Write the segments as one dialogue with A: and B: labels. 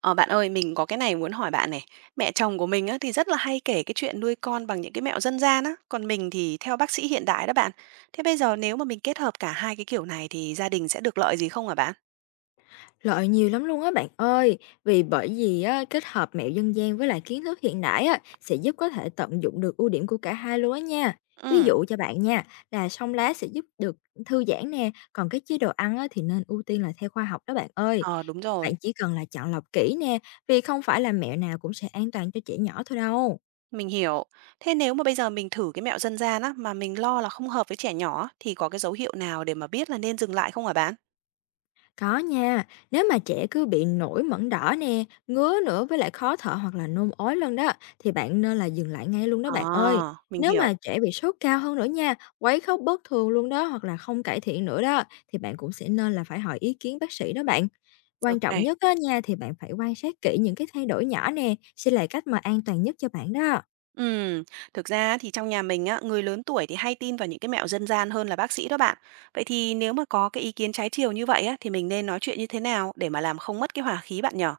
A: Ờ, bạn ơi, mình có cái này muốn hỏi bạn này. Mẹ chồng của mình á, thì rất là hay kể cái chuyện nuôi con bằng những cái mẹo dân gian á. Còn mình thì theo bác sĩ hiện đại đó bạn. Thế bây giờ nếu mà mình kết hợp cả hai cái kiểu này thì gia đình sẽ được lợi gì không hả bạn?
B: Loại nhiều lắm luôn á bạn ơi, bởi vì á, kết hợp mẹo dân gian với lại kiến thức hiện đại á, sẽ giúp có thể tận dụng được ưu điểm của cả hai luôn á nha. Ví
A: Ừ.
B: dụ cho bạn nha, là song lá sẽ giúp được thư giãn nè, còn cái chế độ ăn á, thì nên ưu tiên là theo khoa học đó bạn ơi.
A: Ờ, đúng
B: Bạn
A: rồi,
B: chỉ cần là chọn lọc kỹ nè, vì không phải là mẹo nào cũng sẽ an toàn cho trẻ nhỏ thôi đâu.
A: mình hiểu. Thế nếu mà bây giờ mình thử cái mẹo dân gian á, mà mình lo là không hợp với trẻ nhỏ á, thì có cái dấu hiệu nào để mà biết là nên dừng lại không hả bạn?
B: Có nha, nếu mà trẻ cứ bị nổi mẩn đỏ nè, ngứa nữa với lại khó thở hoặc là nôn ói lên đó, thì bạn nên là dừng lại ngay luôn đó
A: Ờ,
B: bạn ơi.
A: mình
B: Nếu
A: hiểu.
B: mà trẻ bị sốt cao hơn nữa nha, quấy khóc bất thường luôn đó hoặc là không cải thiện nữa đó, thì bạn cũng sẽ nên là phải hỏi ý kiến bác sĩ đó bạn. Quan trọng
A: Ok.
B: nhất á nha, thì bạn phải quan sát kỹ những cái thay đổi nhỏ nè, sẽ là cách mà an toàn nhất cho bạn đó.
A: Ừm, thực ra thì trong nhà mình á, người lớn tuổi thì hay tin vào những cái mẹo dân gian hơn là bác sĩ đó bạn. Vậy thì nếu mà có cái ý kiến trái chiều như vậy á, thì mình nên nói chuyện như thế nào để mà làm không mất cái hòa khí bạn nhở?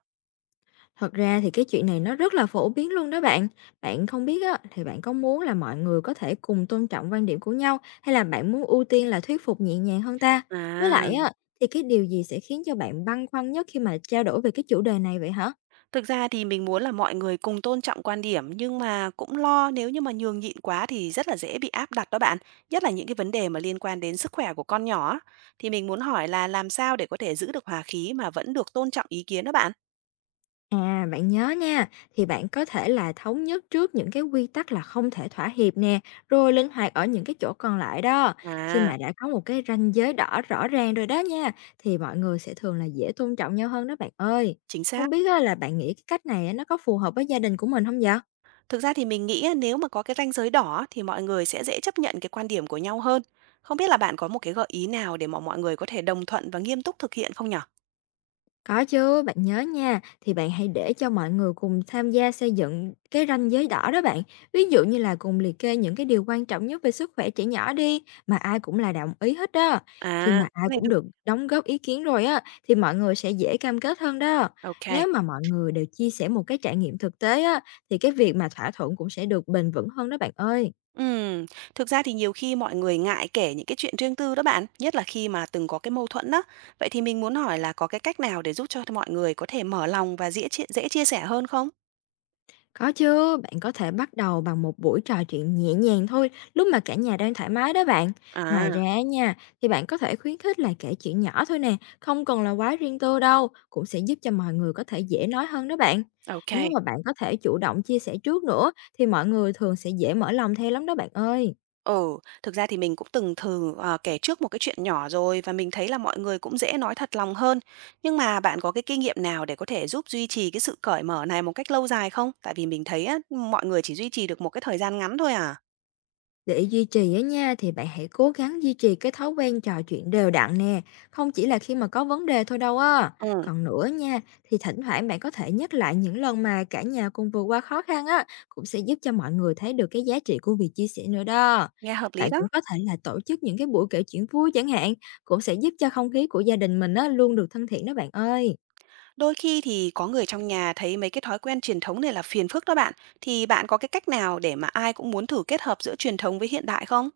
B: Thật ra thì cái chuyện này nó rất là phổ biến luôn đó bạn. Bạn không biết á, thì bạn có muốn là mọi người có thể cùng tôn trọng quan điểm của nhau, hay là bạn muốn ưu tiên là thuyết phục nhẹ nhàng hơn ta? Với lại
A: À,
B: á, thì cái điều gì sẽ khiến cho bạn băn khoăn nhất khi mà trao đổi về cái chủ đề này vậy hả?
A: thực ra thì mình muốn là mọi người cùng tôn trọng quan điểm nhưng mà cũng lo nếu như mà nhường nhịn quá thì rất là dễ bị áp đặt đó bạn. Nhất là những cái vấn đề mà liên quan đến sức khỏe của con nhỏ á. Thì mình muốn hỏi là làm sao để có thể giữ được hòa khí mà vẫn được tôn trọng ý kiến đó bạn?
B: À, bạn nhớ nha, thì bạn có thể là thống nhất trước những cái quy tắc là không thể thỏa hiệp nè, rồi linh hoạt ở những cái chỗ còn lại đó. Khi
A: À,
B: mà đã có một cái ranh giới đỏ rõ ràng rồi đó nha, thì mọi người sẽ thường là dễ tôn trọng nhau hơn đó bạn ơi.
A: chính xác.
B: Không biết á, là bạn nghĩ cái cách này á, nó có phù hợp với gia đình của mình không vậy?
A: Thực ra thì mình nghĩ á, nếu mà có cái ranh giới đỏ á, thì mọi người sẽ dễ chấp nhận cái quan điểm của nhau hơn. Không biết là bạn có một cái gợi ý nào để mà mọi người có thể đồng thuận và nghiêm túc thực hiện không nhở?
B: Có chứ, bạn nhớ nha, thì bạn hãy để cho mọi người cùng tham gia xây dựng cái ranh giới đỏ đó bạn. Ví dụ như là cùng liệt kê những cái điều quan trọng nhất về sức khỏe trẻ nhỏ đi, mà ai cũng là đồng ý hết đó. Khi
A: À,
B: mà
A: cái
B: ai
A: này
B: cũng
A: được.
B: được đóng góp ý kiến rồi á, thì mọi người sẽ dễ cam kết hơn đó.
A: OK.
B: Nếu mà mọi người đều chia sẻ một cái trải nghiệm thực tế á, thì cái việc mà thỏa thuận cũng sẽ được bền vững hơn đó bạn ơi.
A: Ừm, thực ra thì nhiều khi mọi người ngại kể những cái chuyện riêng tư đó bạn, nhất là khi mà từng có cái mâu thuẫn đó. Vậy thì mình muốn hỏi là có cái cách nào để giúp cho mọi người có thể mở lòng và dễ chia sẻ hơn không?
B: Có chứ, bạn có thể bắt đầu bằng một buổi trò chuyện nhẹ nhàng thôi, lúc mà cả nhà đang thoải mái đó bạn. Ngoài
A: À,
B: ra nha, thì bạn có thể khuyến khích là kể chuyện nhỏ thôi nè, không cần là quá riêng tư đâu, cũng sẽ giúp cho mọi người có thể dễ nói hơn đó bạn. Nếu
A: OK.
B: mà bạn có thể chủ động chia sẻ trước nữa, thì mọi người thường sẽ dễ mở lòng theo lắm đó bạn ơi.
A: Ừ, thực ra thì mình cũng từng thử, kể trước một cái chuyện nhỏ rồi và mình thấy là mọi người cũng dễ nói thật lòng hơn. Nhưng mà bạn có cái kinh nghiệm nào để có thể giúp duy trì cái sự cởi mở này một cách lâu dài không? Tại vì mình thấy á, mọi người chỉ duy trì được một cái thời gian ngắn thôi à.
B: Để duy trì á nha, thì bạn hãy cố gắng duy trì cái thói quen trò chuyện đều đặn nè, không chỉ là khi mà có vấn đề thôi đâu á.
A: Ừ,
B: Còn nữa nha, thì thỉnh thoảng bạn có thể nhắc lại những lần mà cả nhà cùng vượt qua khó khăn á, cũng sẽ giúp cho mọi người thấy được cái giá trị của việc chia sẻ nữa đó.
A: nghe hợp lý
B: Bạn
A: đó.
B: cũng có thể là tổ chức những cái buổi kể chuyện vui chẳng hạn, cũng sẽ giúp cho không khí của gia đình mình á luôn được thân thiện đó bạn ơi.
A: Đôi khi thì có người trong nhà thấy mấy cái thói quen truyền thống này là phiền phức đó bạn. Thì bạn có cái cách nào để mà ai cũng muốn thử kết hợp giữa truyền thống với hiện đại không?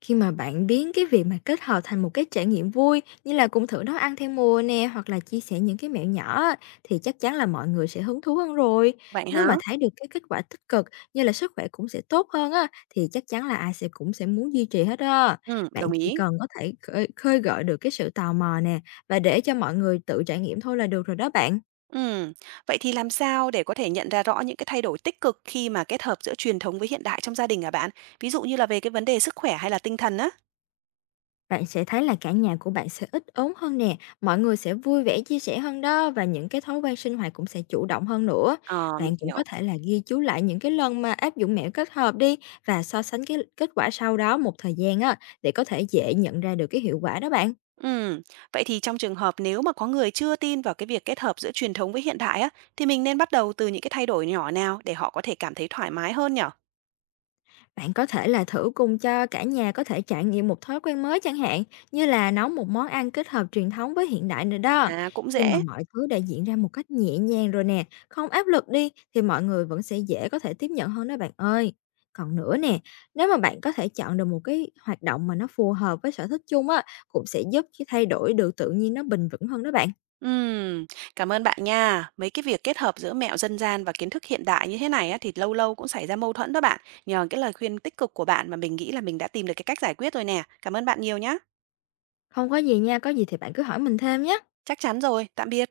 B: Khi mà bạn biến cái việc mà kết hợp thành một cái trải nghiệm vui, như là cùng thử nấu ăn theo mùa nè, hoặc là chia sẻ những cái mẹo nhỏ á, thì chắc chắn là mọi người sẽ hứng thú hơn rồi.
A: Vậy
B: Nếu
A: hả?
B: mà thấy được cái kết quả tích cực, như là sức khỏe cũng sẽ tốt hơn á, thì chắc chắn là ai cũng sẽ muốn duy trì hết á.
A: Ừ,
B: Bạn
A: đồng
B: chỉ
A: ý.
B: cần có thể khơi gợi được cái sự tò mò nè, và để cho mọi người tự trải nghiệm thôi là được rồi đó bạn.
A: Ừm, vậy thì làm sao để có thể nhận ra rõ những cái thay đổi tích cực khi mà kết hợp giữa truyền thống với hiện đại trong gia đình hả bạn? Ví dụ như là về cái vấn đề sức khỏe hay là tinh thần á?
B: Bạn sẽ thấy là cả nhà của bạn sẽ ít ốm hơn nè, mọi người sẽ vui vẻ chia sẻ hơn đó, và những cái thói quen sinh hoạt cũng sẽ chủ động hơn nữa.
A: Ờ, mình
B: Bạn cũng
A: hiểu.
B: có thể là ghi chú lại những cái lần mà áp dụng mẹo kết hợp đi, và so sánh cái kết quả sau đó một thời gian á, để có thể dễ nhận ra được cái hiệu quả đó bạn.
A: Ừm, vậy thì trong trường hợp nếu mà có người chưa tin vào cái việc kết hợp giữa truyền thống với hiện đại á, thì mình nên bắt đầu từ những cái thay đổi nhỏ nào để họ có thể cảm thấy thoải mái hơn nhở?
B: Bạn có thể là thử cùng cho cả nhà có thể trải nghiệm một thói quen mới chẳng hạn, như là nấu một món ăn kết hợp truyền thống với hiện đại nữa đó.
A: À, cũng
B: Khi mà
A: dễ.
B: mọi thứ đã diễn ra một cách nhẹ nhàng rồi nè, không áp lực đi, thì mọi người vẫn sẽ dễ có thể tiếp nhận hơn đó bạn ơi. Còn nữa nè, nếu mà bạn có thể chọn được một cái hoạt động mà nó phù hợp với sở thích chung á, cũng sẽ giúp cái thay đổi được tự nhiên nó bình vững hơn đó bạn.
A: Ừm, cảm ơn bạn nha. Mấy cái việc kết hợp giữa mẹo dân gian và kiến thức hiện đại như thế này á, thì lâu lâu cũng xảy ra mâu thuẫn đó bạn. Nhờ cái lời khuyên tích cực của bạn mà mình nghĩ là mình đã tìm được cái cách giải quyết rồi nè. Cảm ơn bạn nhiều nhá.
B: Không có gì nha, có gì thì bạn cứ hỏi mình thêm nhé.
A: Chắc chắn rồi. Tạm biệt.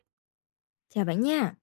B: Chào bạn nha.